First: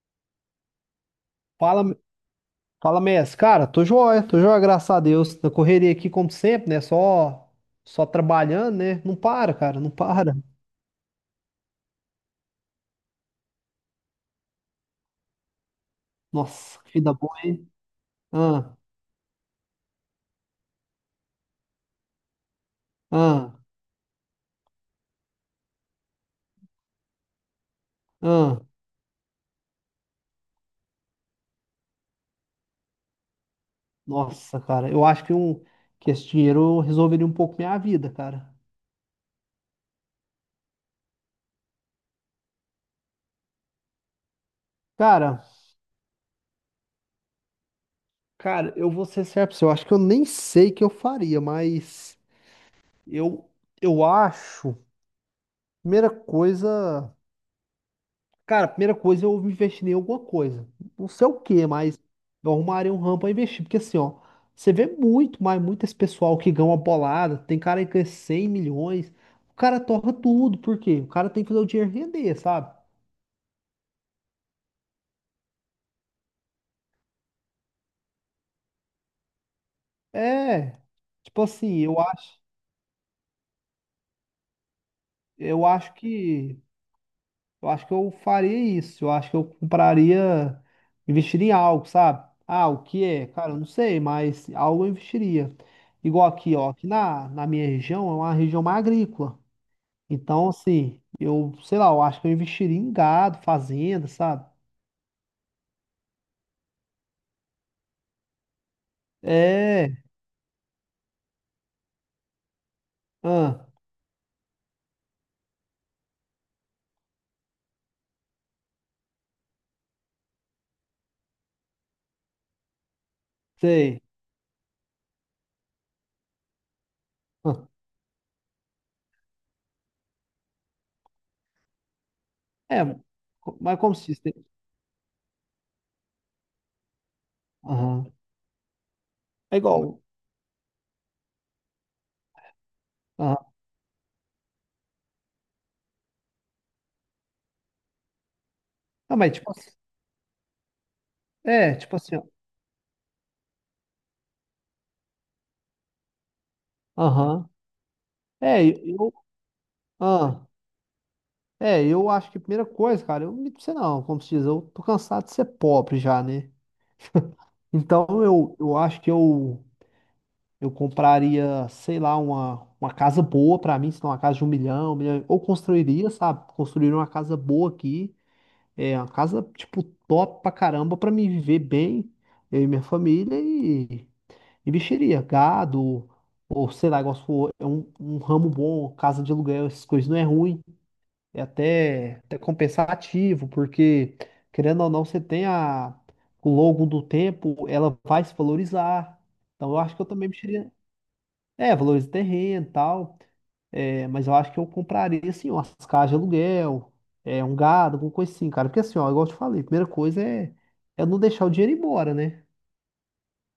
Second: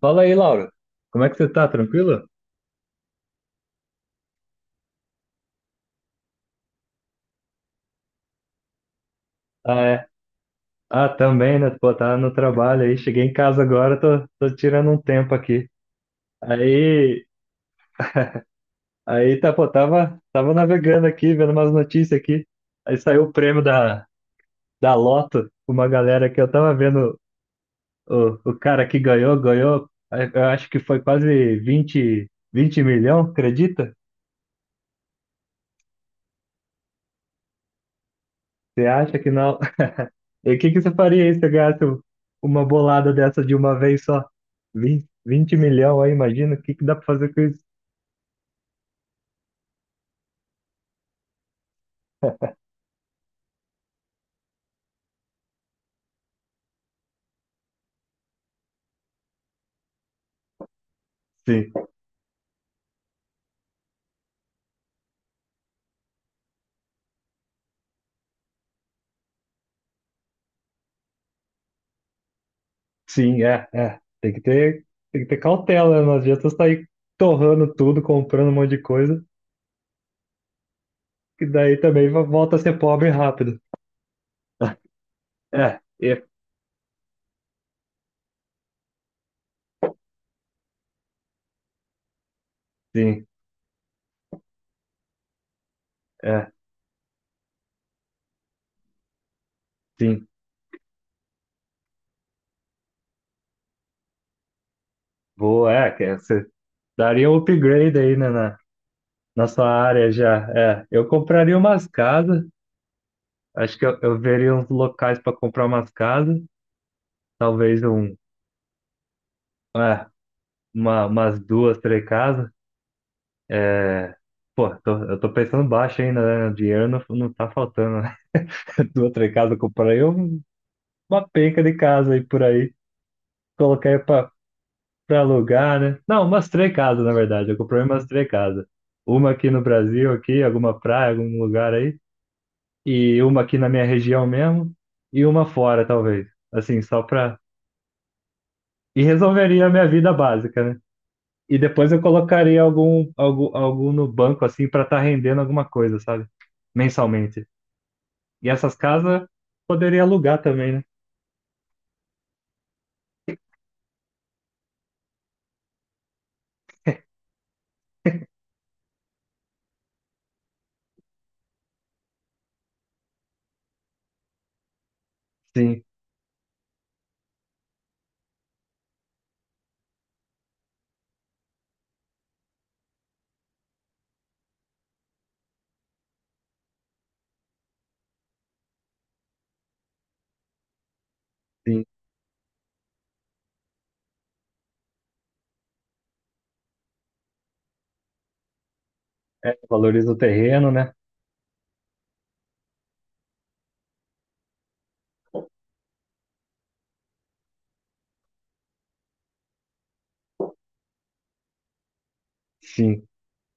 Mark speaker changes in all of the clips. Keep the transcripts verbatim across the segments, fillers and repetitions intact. Speaker 1: Fala aí, Laura. Como é que você tá?
Speaker 2: Fala,
Speaker 1: Tranquilo?
Speaker 2: fala, Messi. Cara, tô joia, tô joia, graças a Deus. Na correria aqui, como sempre, né? Só, só trabalhando, né? Não para,
Speaker 1: Ah,
Speaker 2: cara, não
Speaker 1: é.
Speaker 2: para.
Speaker 1: Ah, também, né? Pô, tá no trabalho aí. Cheguei em casa agora, tô, tô tirando um tempo aqui.
Speaker 2: Nossa, que vida
Speaker 1: Aí,
Speaker 2: boa, hein? Ah,
Speaker 1: aí tá, pô, tava, tava navegando aqui, vendo umas notícias aqui. Aí saiu o
Speaker 2: ah,
Speaker 1: prêmio da, da Loto, uma galera que eu tava vendo o, o
Speaker 2: ah.
Speaker 1: cara que ganhou, ganhou, eu acho que foi quase vinte, vinte milhões, acredita?
Speaker 2: Nossa, cara, eu acho que, um, que esse dinheiro resolveria um pouco minha vida, cara.
Speaker 1: Você acha que na, E o que que você faria aí se você ganhasse um- uma bolada dessa de uma vez só? Vinte
Speaker 2: Cara,
Speaker 1: 20 milhão aí, imagina, o que que dá pra fazer com isso?
Speaker 2: cara, eu vou ser certo pra você. Eu acho que eu nem sei o que eu faria, mas eu, eu acho. Primeira coisa. Cara, a primeira coisa é eu investir em alguma coisa. Não sei o que,
Speaker 1: Sim,
Speaker 2: mas eu arrumarei um ramo pra investir. Porque assim, ó, você vê muito, mas muito esse pessoal que ganha uma bolada. Tem cara aí que ganha cem milhões. O cara torra tudo, por quê? O cara tem que fazer o dinheiro render, sabe?
Speaker 1: sim, é, é. Tem que ter, tem que ter cautela, né? Não adianta sair torrando tudo, comprando um monte de coisa,
Speaker 2: É. Tipo
Speaker 1: que daí
Speaker 2: assim, eu
Speaker 1: também vo-
Speaker 2: acho,
Speaker 1: volta a ser pobre rápido.
Speaker 2: eu
Speaker 1: É,
Speaker 2: acho
Speaker 1: é,
Speaker 2: que Eu acho que eu faria isso. Eu acho que eu compraria, investiria em algo, sabe? Ah, o que
Speaker 1: sim,
Speaker 2: é? Cara, eu não sei, mas algo eu investiria. Igual
Speaker 1: é,
Speaker 2: aqui, ó, aqui na, na minha região é uma região mais agrícola.
Speaker 1: sim.
Speaker 2: Então, assim, eu, sei lá, eu acho que eu investiria em gado, fazenda, sabe?
Speaker 1: Boa, é, que você daria um upgrade aí, né, na, na sua
Speaker 2: É,
Speaker 1: área já. É, eu compraria umas casas,
Speaker 2: ah,
Speaker 1: acho que eu, eu veria uns locais para comprar umas casas, talvez um, é, uma, umas duas, três casas.
Speaker 2: sei.
Speaker 1: É, pô, tô- eu tô pensando baixo ainda, né? Dinheiro não, não tá
Speaker 2: Ah,
Speaker 1: faltando, né? Duas, três casas, eu comprei um- uma penca de casa aí por aí.
Speaker 2: é, co- mas como
Speaker 1: Coloquei
Speaker 2: se diz,
Speaker 1: pra,
Speaker 2: né?
Speaker 1: pra alugar, né? Não, umas três casas, na verdade. Eu comprei umas
Speaker 2: Aham.
Speaker 1: três casas. Uma aqui
Speaker 2: É
Speaker 1: no
Speaker 2: igual.
Speaker 1: Brasil, aqui, alguma praia, algum lugar aí. E uma
Speaker 2: Aham.
Speaker 1: aqui na minha região mesmo. E uma fora, talvez. Assim, só pra. E
Speaker 2: Não, mas tipo
Speaker 1: resolveria a
Speaker 2: assim,
Speaker 1: minha vida básica, né? E
Speaker 2: é,
Speaker 1: depois
Speaker 2: tipo
Speaker 1: eu
Speaker 2: assim, ó.
Speaker 1: colocaria algum, algum, algum no banco, assim, para estar rendendo alguma coisa, sabe? Mensalmente.
Speaker 2: Aham.
Speaker 1: E
Speaker 2: É,
Speaker 1: essas
Speaker 2: eu, eu-
Speaker 1: casas poderia alugar
Speaker 2: ah.
Speaker 1: também, né?
Speaker 2: É, eu acho que a primeira coisa, cara, eu não minto pra você não, como se diz, eu tô cansado de ser pobre já, né? Então eu, eu acho que eu, eu compraria, sei lá, uma, uma casa boa pra mim, se não uma casa de um milhão, um milhão, ou
Speaker 1: Sim,
Speaker 2: construiria, sabe? Construiria uma casa boa aqui, é, uma casa, tipo, top pra caramba pra mim viver bem, eu e minha família e, e mexeria, gado, ou sei lá, igual se for, é um, um ramo bom, casa de aluguel, essas coisas não é ruim é
Speaker 1: sim.
Speaker 2: até, até compensativo, porque, querendo ou não, você tem a, ao longo do tempo, ela vai se valorizar.
Speaker 1: É,
Speaker 2: Então, eu acho que eu
Speaker 1: valoriza o
Speaker 2: também
Speaker 1: terreno,
Speaker 2: mexeria.
Speaker 1: né?
Speaker 2: É, valoriza o terreno e tal. É, mas eu acho que eu compraria, assim, umas casas de aluguel, é, um gado, alguma coisa assim, cara. Porque, assim, ó, igual eu te falei, a primeira coisa é, é não deixar o dinheiro ir embora, né?
Speaker 1: Sim.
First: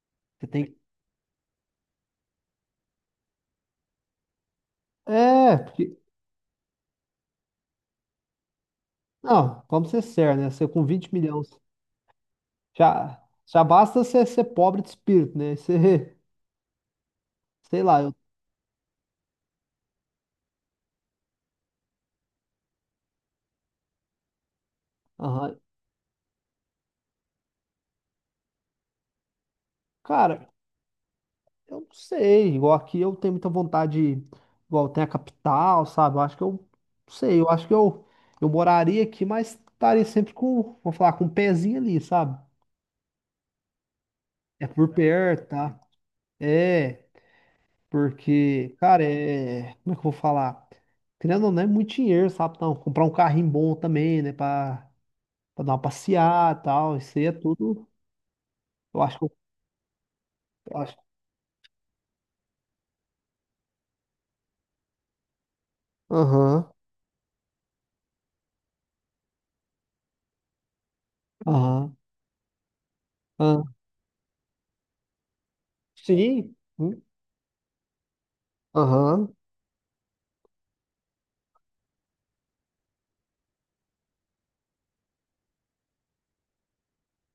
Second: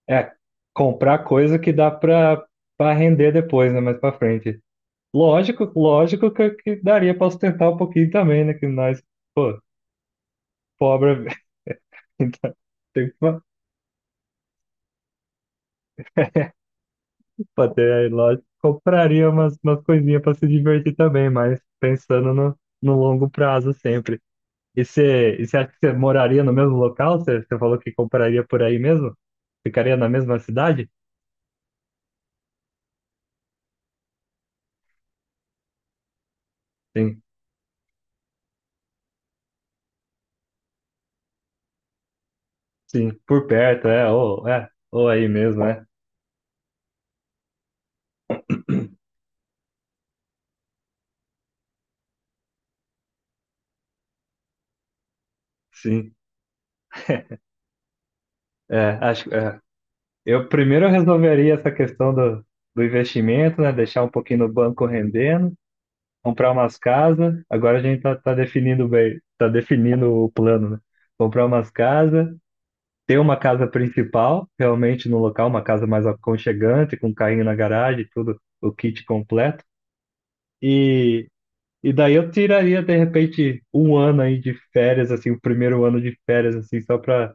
Speaker 1: É,
Speaker 2: Você tem.
Speaker 1: comprar coisa que dá para para render depois, né? Mais para frente.
Speaker 2: É,
Speaker 1: Lógico,
Speaker 2: porque.
Speaker 1: lógico que, que daria para sustentar um pouquinho também, né? Que nós, pô,
Speaker 2: Não, vamos ser sérios, né? Você com vinte
Speaker 1: pobre,
Speaker 2: milhões.
Speaker 1: tem que
Speaker 2: Já, já basta você ser pobre de espírito, né? Você,
Speaker 1: pô,
Speaker 2: sei lá,
Speaker 1: até,
Speaker 2: eu.
Speaker 1: lógico, compraria umas, umas coisinhas para se divertir também, mas pensando no, no longo prazo sempre. E você e você
Speaker 2: Aham.
Speaker 1: acha que você moraria no mesmo local? Você você falou que compraria por aí mesmo? Ficaria na mesma
Speaker 2: Cara,
Speaker 1: cidade?
Speaker 2: eu não sei, igual aqui eu tenho muita vontade, igual tem a capital, sabe? Eu acho que eu, não
Speaker 1: Sim,
Speaker 2: sei, eu acho que eu, eu moraria aqui, mas estaria sempre com, vou falar, com um pezinho ali, sabe?
Speaker 1: sim, por perto, é, ou,
Speaker 2: É
Speaker 1: é,
Speaker 2: por
Speaker 1: ou aí
Speaker 2: perto,
Speaker 1: mesmo,
Speaker 2: tá?
Speaker 1: é.
Speaker 2: É, porque, cara, é, como é que eu vou falar? Querendo ou não, é muito dinheiro, sabe? Então, comprar um carrinho bom também, né? Pra, pra dar uma
Speaker 1: Sim,
Speaker 2: passeada e tal, isso aí é tudo,
Speaker 1: é,
Speaker 2: eu acho que
Speaker 1: acho,
Speaker 2: eu,
Speaker 1: é. Eu
Speaker 2: eu
Speaker 1: Primeiro eu
Speaker 2: acho.
Speaker 1: resolveria essa questão do, do investimento, né? Deixar um pouquinho no banco rendendo, comprar
Speaker 2: Aham,
Speaker 1: umas casas. Agora a gente tá, tá definindo bem, tá definindo o plano, né? Comprar umas
Speaker 2: aham,
Speaker 1: casas, ter uma casa
Speaker 2: aham.
Speaker 1: principal, realmente no local, uma casa mais
Speaker 2: Sim,
Speaker 1: aconchegante,
Speaker 2: hum,
Speaker 1: com carrinho na garagem, tudo, o kit
Speaker 2: aham,
Speaker 1: completo. E, e daí eu tiraria, de repente, um ano aí de férias, assim, o primeiro ano de férias, assim, só pra,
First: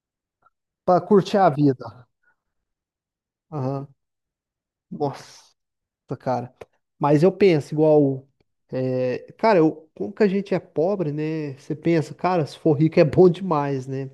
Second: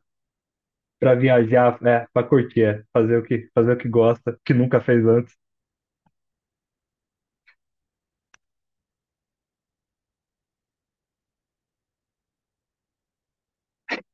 Speaker 2: pra
Speaker 1: pra
Speaker 2: curtir a
Speaker 1: viajar, é,
Speaker 2: vida.
Speaker 1: pra curtir, é, fazer o que, fazer o que
Speaker 2: Aham.
Speaker 1: gosta, que nunca fez antes.
Speaker 2: Nossa, cara. Mas eu penso igual. É, cara, eu, como que a gente é pobre, né? Você pensa, cara, se for rico é bom demais, né?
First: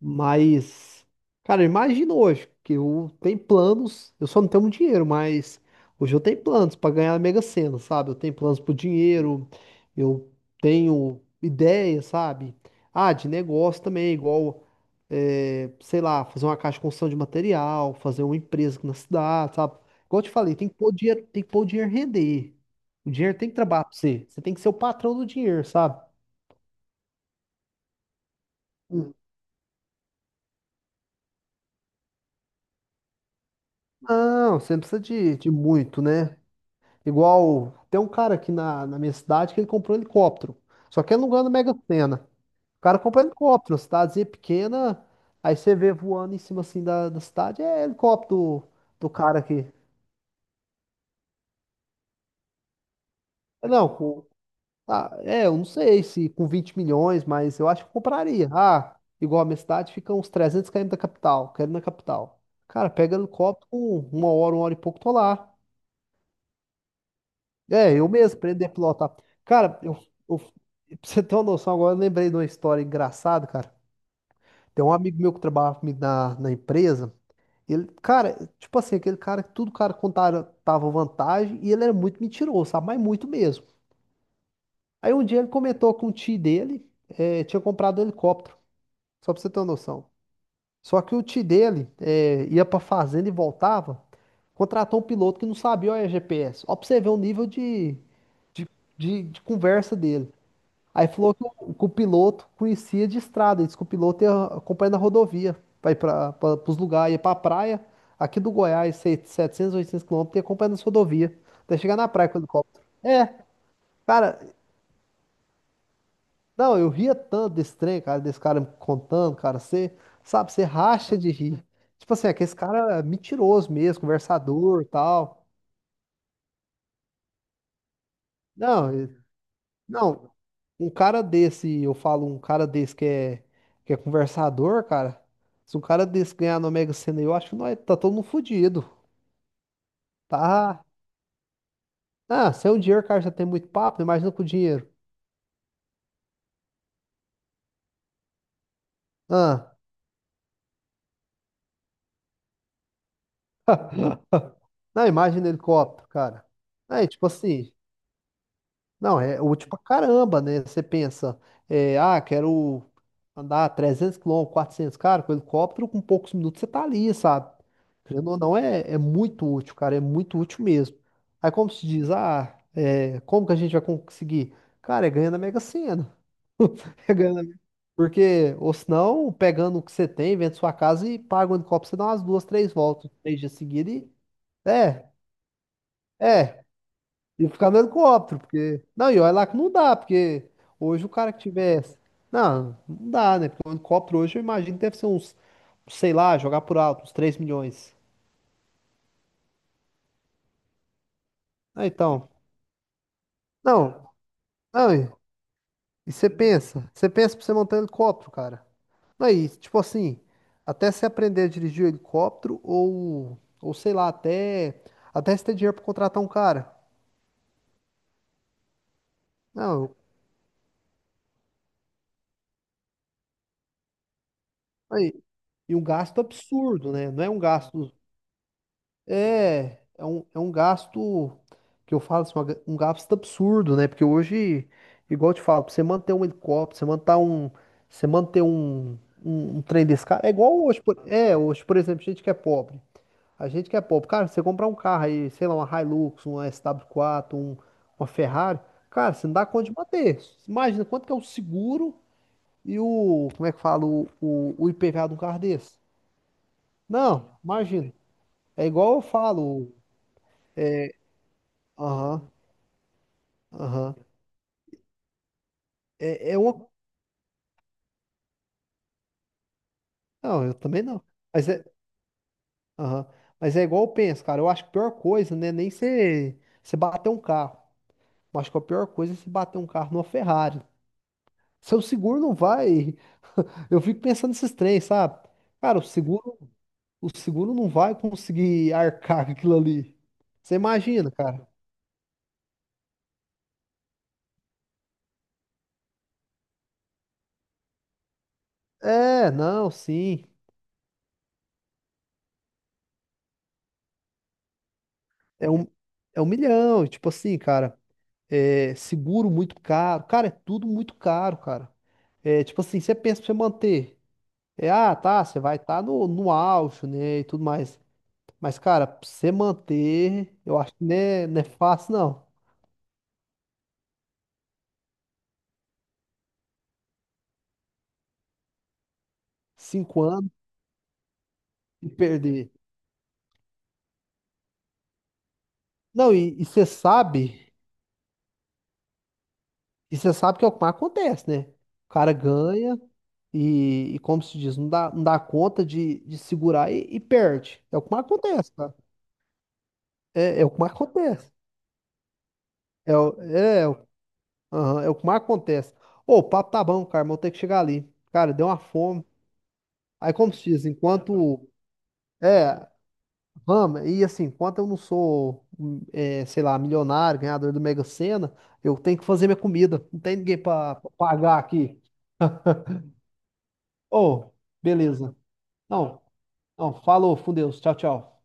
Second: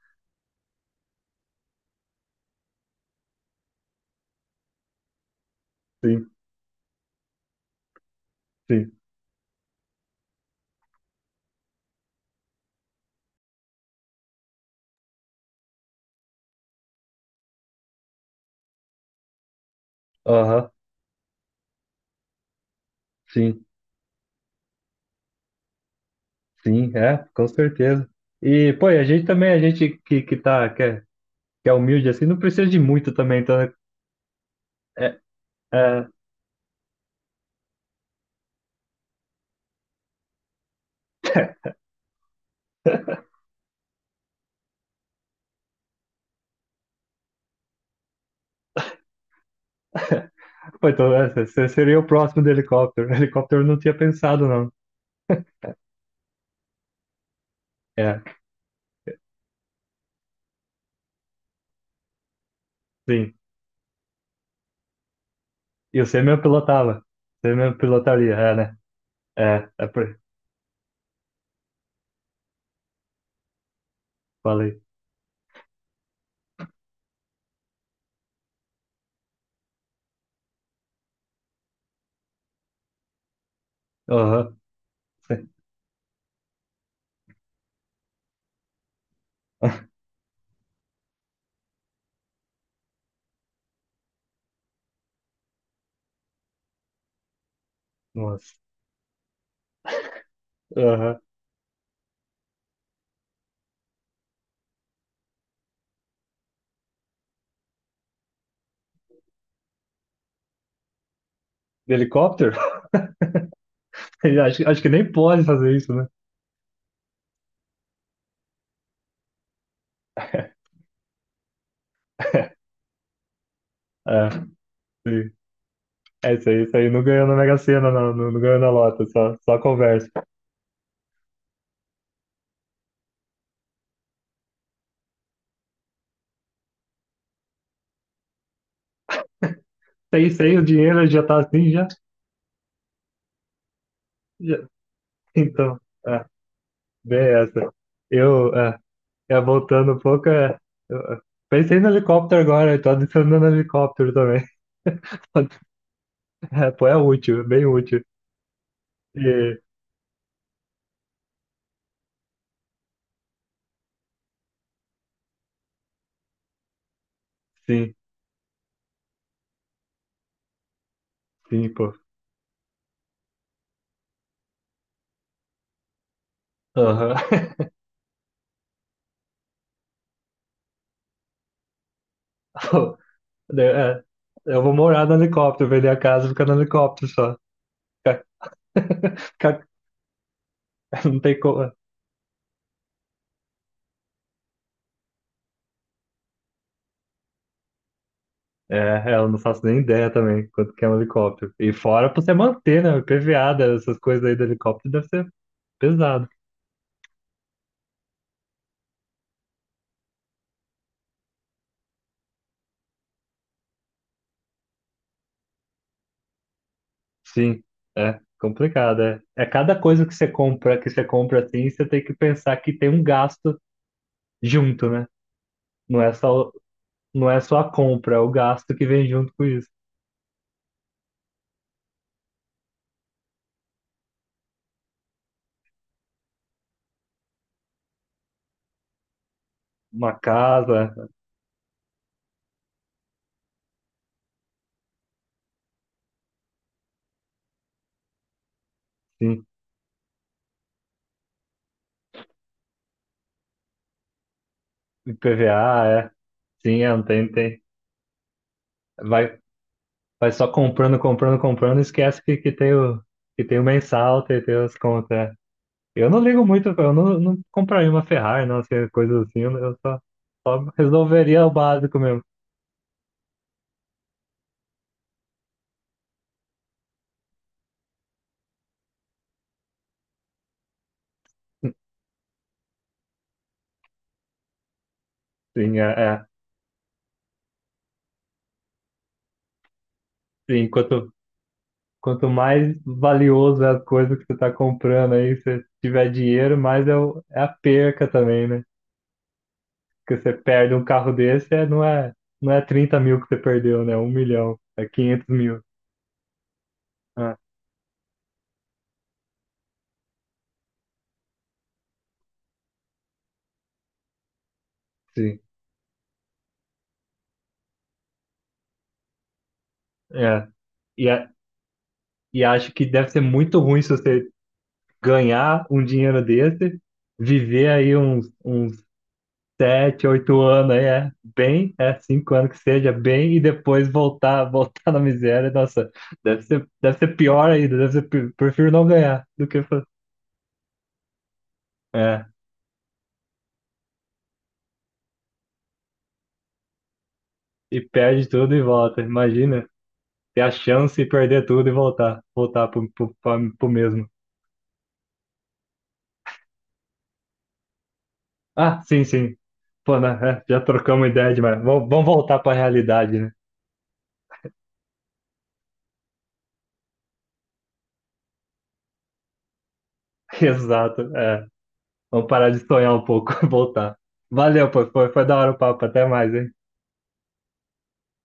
Speaker 2: Mas, cara, imagina hoje que eu tenho planos, eu só não tenho muito dinheiro, mas hoje eu
Speaker 1: Sim,
Speaker 2: tenho planos para ganhar a Mega Sena, sabe? Eu tenho planos pro
Speaker 1: sim.
Speaker 2: dinheiro, eu tenho ideias, sabe? Ah, de negócio também, igual, eh, sei lá, fazer uma caixa de construção de material, fazer uma empresa aqui na cidade, sabe? Igual eu te falei, tem
Speaker 1: Aham,
Speaker 2: que pôr o dinheiro, tem que pôr o dinheiro render. O dinheiro tem que
Speaker 1: sim.
Speaker 2: trabalhar pra você. Você tem que ser o patrão do dinheiro, sabe?
Speaker 1: Sim, é, com certeza. E, pô, e a
Speaker 2: Hum.
Speaker 1: gente também, a gente que, que tá, que é, que é humilde assim, não precisa de muito também, então, né,
Speaker 2: Não, você não precisa
Speaker 1: é,
Speaker 2: de, de muito,
Speaker 1: é,
Speaker 2: né? Igual, tem um cara aqui na, na minha cidade que ele comprou um helicóptero. Só que ele não ganha na Mega Sena. O cara comprou um helicóptero, uma cidadezinha pequena. Aí você vê voando em cima assim da, da cidade, é helicóptero do, do cara aqui.
Speaker 1: pô, então é, você seria o próximo do helicóptero. Helicóptero eu
Speaker 2: É,
Speaker 1: não
Speaker 2: não,
Speaker 1: tinha
Speaker 2: com,
Speaker 1: pensado, não.
Speaker 2: ah, é, eu não sei se com vinte milhões, mas eu acho que eu
Speaker 1: É,
Speaker 2: compraria. Ah, igual a minha cidade fica uns trezentos quilômetros da capital, quero ir na capital. Cara, pega
Speaker 1: sim.
Speaker 2: helicóptero, com uma hora, uma hora e pouco, tô lá.
Speaker 1: E você mesmo pilotava. Você mesmo
Speaker 2: É, eu
Speaker 1: pilotaria,
Speaker 2: mesmo, pra
Speaker 1: é,
Speaker 2: ele
Speaker 1: né?
Speaker 2: deplotar.
Speaker 1: É,
Speaker 2: Cara,
Speaker 1: é,
Speaker 2: eu,
Speaker 1: por-
Speaker 2: eu, pra você ter uma noção agora, eu lembrei de uma história engraçada, cara.
Speaker 1: falei.
Speaker 2: Tem um amigo meu que trabalhava comigo na, na empresa. Ele, cara, tipo assim, aquele cara que tudo cara contava tava vantagem e ele era muito mentiroso, sabe? Mas muito mesmo.
Speaker 1: Aham.
Speaker 2: Aí um dia ele comentou que um tio dele eh, tinha comprado um helicóptero, só pra você ter uma noção. Só que o tio dele eh, ia pra fazenda e voltava, contratou um piloto que não sabia o G P S. Ó, pra você ver o nível de,
Speaker 1: Nossa.
Speaker 2: de, de de conversa dele. Aí
Speaker 1: Aham.
Speaker 2: falou que o, que o piloto conhecia de estrada, disse que o piloto ia acompanhando a rodovia, vai para os lugares, ia para a praia, aqui do Goiás, sei- setecentos, oitocentos quilômetros, ia acompanhando as rodovias, até
Speaker 1: De
Speaker 2: chegar na praia com o
Speaker 1: helicóptero?
Speaker 2: helicóptero. É, cara,
Speaker 1: Acho, acho que nem pode fazer isso, né?
Speaker 2: não, eu ria tanto desse trem, cara, desse cara me contando, cara, você, sabe, você racha de rir. Tipo assim, é que esse cara é mentiroso mesmo,
Speaker 1: É,
Speaker 2: conversador e
Speaker 1: sim.
Speaker 2: tal.
Speaker 1: É isso aí, isso aí. Não ganhou na Mega Sena, não. Não, não ganhou na Lota,
Speaker 2: Não,
Speaker 1: só, só conversa.
Speaker 2: não, um cara desse, eu falo, um cara desse que é, que é conversador, cara. Se um cara desse ganhar no Mega Sena, eu acho que nós tá todo mundo fudido.
Speaker 1: Sei, sei, o
Speaker 2: Tá.
Speaker 1: dinheiro já tá assim, já,
Speaker 2: Ah, sem o dinheiro, cara, já tem muito papo, imagina com o
Speaker 1: já.
Speaker 2: dinheiro.
Speaker 1: Então, é, bem essa. Eu, é, é,
Speaker 2: Ah,
Speaker 1: voltando um pouco, é, eu, é, pensei no helicóptero agora, eu tô adicionando helicóptero também.
Speaker 2: não, imagina o helicóptero, cara.
Speaker 1: É, pô, é
Speaker 2: Aí, tipo
Speaker 1: útil, é bem
Speaker 2: assim.
Speaker 1: útil.
Speaker 2: Não, é
Speaker 1: E,
Speaker 2: útil pra caramba, né? Você pensa, é, ah, quero andar trezentos quilômetros, quatrocentos, cara, com helicóptero, com poucos minutos você tá ali, sabe?
Speaker 1: sim,
Speaker 2: Querendo ou não, é, é muito útil, cara, é muito útil mesmo. Aí
Speaker 1: sim,
Speaker 2: como se
Speaker 1: pô.
Speaker 2: diz, ah, é, como que a gente vai conseguir? Cara, é ganhando a Mega Sena. É
Speaker 1: Aham.
Speaker 2: ganhando, a- Mega- porque, ou senão, pegando o que você tem, vende sua casa e paga o helicóptero, você dá umas duas, três
Speaker 1: Pô,
Speaker 2: voltas, três dias seguidos
Speaker 1: é,
Speaker 2: e...
Speaker 1: eu vou morar
Speaker 2: É,
Speaker 1: no helicóptero, vender a casa, ficar no
Speaker 2: é.
Speaker 1: helicóptero só.
Speaker 2: E ficar no
Speaker 1: Ficar-
Speaker 2: helicóptero, porque. Não, e olha lá que
Speaker 1: ficar-
Speaker 2: não dá, porque hoje o
Speaker 1: Não
Speaker 2: cara
Speaker 1: tem
Speaker 2: que
Speaker 1: como.
Speaker 2: tivesse. Não, não dá, né? Porque o helicóptero hoje eu imagino que deve ser uns, sei lá, jogar por alto, uns três milhões.
Speaker 1: É, é, eu não faço nem ideia também quanto que é um helicóptero. E
Speaker 2: Ah,
Speaker 1: fora pra
Speaker 2: então.
Speaker 1: você manter, né? P V A, essas
Speaker 2: Não,
Speaker 1: coisas aí do helicóptero
Speaker 2: não,
Speaker 1: deve
Speaker 2: e
Speaker 1: ser
Speaker 2: e
Speaker 1: pesado,
Speaker 2: você pensa, você pensa, pra você montar um helicóptero, cara. Não, e tipo assim, até você aprender a dirigir o helicóptero, ou, ou sei lá, até, até você ter dinheiro pra contratar um cara.
Speaker 1: sim, é complicado, é. É cada
Speaker 2: Não,
Speaker 1: coisa que você compra, que você compra assim, você tem que pensar que tem um gasto junto, né?
Speaker 2: aí. E um
Speaker 1: Não é
Speaker 2: gasto
Speaker 1: só,
Speaker 2: absurdo, né? Não
Speaker 1: não
Speaker 2: é um
Speaker 1: é só a
Speaker 2: gasto.
Speaker 1: compra, é o gasto que vem junto com isso.
Speaker 2: É, é um, é um gasto que eu falo assim, uma ga- um gasto absurdo, né? Porque hoje, igual eu te falo, pra você manter um helicóptero, você manter um, você manter um, um, um trem desse
Speaker 1: Uma
Speaker 2: carro, é igual hoje,
Speaker 1: casa,
Speaker 2: por- é, hoje, por exemplo, gente que é pobre, a gente que é pobre, cara, você comprar um carro aí, sei lá, uma Hilux, uma S W quatro, um, uma Ferrari, cara, você não
Speaker 1: assim,
Speaker 2: dá conta de manter. Imagina quanto que é o seguro e o, como é que fala, o, o, o ipeva de um carro desse?
Speaker 1: I P V A, é. Sim, é, não tem,
Speaker 2: Não,
Speaker 1: tem.
Speaker 2: imagina. É igual eu
Speaker 1: Vai,
Speaker 2: falo,
Speaker 1: Vai só comprando, comprando, comprando, esquece
Speaker 2: aham.
Speaker 1: que, que tem o, que tem o
Speaker 2: Aham.
Speaker 1: mensal, tem, tem as contas, é. Eu não
Speaker 2: É, é
Speaker 1: ligo
Speaker 2: uma...
Speaker 1: muito, eu não, não compraria uma Ferrari, não, assim, coisa assim, eu só,
Speaker 2: Não, eu
Speaker 1: só
Speaker 2: também não.
Speaker 1: resolveria
Speaker 2: Mas
Speaker 1: o
Speaker 2: é,
Speaker 1: básico mesmo.
Speaker 2: aham. Mas é igual eu penso, cara. Eu acho que a pior coisa, né? Nem você você bater um carro. Eu acho que a pior coisa é você bater um carro numa Ferrari. Seu seguro não vai. Eu fico pensando nesses trens, sabe?
Speaker 1: Sim,
Speaker 2: Cara,
Speaker 1: é,
Speaker 2: o
Speaker 1: é.
Speaker 2: seguro, o seguro não vai conseguir arcar com aquilo ali. Você
Speaker 1: Sim,
Speaker 2: imagina,
Speaker 1: quanto,
Speaker 2: cara?
Speaker 1: quanto mais valioso é a coisa que você está comprando aí, se você tiver dinheiro, mais é, o, é a perca também, né?
Speaker 2: É, não,
Speaker 1: Porque
Speaker 2: sim.
Speaker 1: você perde um carro desse, é, não é, não é trinta mil que você perdeu, né? Um milhão, é quinhentos
Speaker 2: É
Speaker 1: mil.
Speaker 2: um, é um milhão. Tipo
Speaker 1: Ah,
Speaker 2: assim, cara. É, seguro muito caro. Cara, é tudo muito caro, cara. É, tipo assim, você pensa pra você manter. É, ah, tá,
Speaker 1: sim.
Speaker 2: você vai estar no, no auge, né? E tudo mais. Mas, cara, pra você manter,
Speaker 1: É.
Speaker 2: eu acho que não
Speaker 1: E,
Speaker 2: é,
Speaker 1: a-
Speaker 2: não é fácil, não.
Speaker 1: e acho que deve ser muito ruim se você ganhar um dinheiro desse, viver aí uns, uns
Speaker 2: Cinco
Speaker 1: sete,
Speaker 2: anos
Speaker 1: oito anos aí, é bem,
Speaker 2: e
Speaker 1: é cinco anos
Speaker 2: perder.
Speaker 1: que seja, bem, e depois voltar, voltar na miséria, nossa,
Speaker 2: Não, e,
Speaker 1: deve
Speaker 2: e você
Speaker 1: ser, deve ser
Speaker 2: sabe,
Speaker 1: pior ainda, deve ser, pi- prefiro não ganhar do que, fa-
Speaker 2: e você sabe que é o que mais acontece, né? O cara
Speaker 1: é,
Speaker 2: ganha e, e como se diz, não dá, não dá conta de, de segurar e, e perde. É
Speaker 1: e
Speaker 2: o que mais
Speaker 1: perde
Speaker 2: acontece,
Speaker 1: tudo e
Speaker 2: cara.
Speaker 1: volta, imagina, ter
Speaker 2: É, é
Speaker 1: a
Speaker 2: o que mais
Speaker 1: chance de
Speaker 2: acontece.
Speaker 1: perder tudo e voltar, voltar pro,
Speaker 2: É,
Speaker 1: pro,
Speaker 2: o-
Speaker 1: pra-
Speaker 2: é,
Speaker 1: pro mesmo.
Speaker 2: aham, é o que mais acontece. Ô, o papo tá bom, cara, mas eu tenho que chegar ali. Cara, deu uma
Speaker 1: Ah, sim,
Speaker 2: fome.
Speaker 1: sim, pô,
Speaker 2: Aí,
Speaker 1: né,
Speaker 2: como se
Speaker 1: é, já
Speaker 2: diz,
Speaker 1: trocamos ideia
Speaker 2: enquanto.
Speaker 1: demais, vamos, vamos voltar pra
Speaker 2: É,
Speaker 1: realidade, né?
Speaker 2: vamos, e assim, enquanto eu não sou, hum, é, sei lá, milionário, ganhador do Mega Sena, eu tenho que fazer minha comida. Não tem ninguém pra pra
Speaker 1: Exato,
Speaker 2: pagar
Speaker 1: é,
Speaker 2: aqui.
Speaker 1: vamos parar de sonhar um pouco, voltar.
Speaker 2: Ô,
Speaker 1: Valeu, pô, foi,
Speaker 2: beleza.
Speaker 1: foi da hora o papo,
Speaker 2: Não,
Speaker 1: até mais, hein?
Speaker 2: não, falou, com Deus. Tchau, tchau.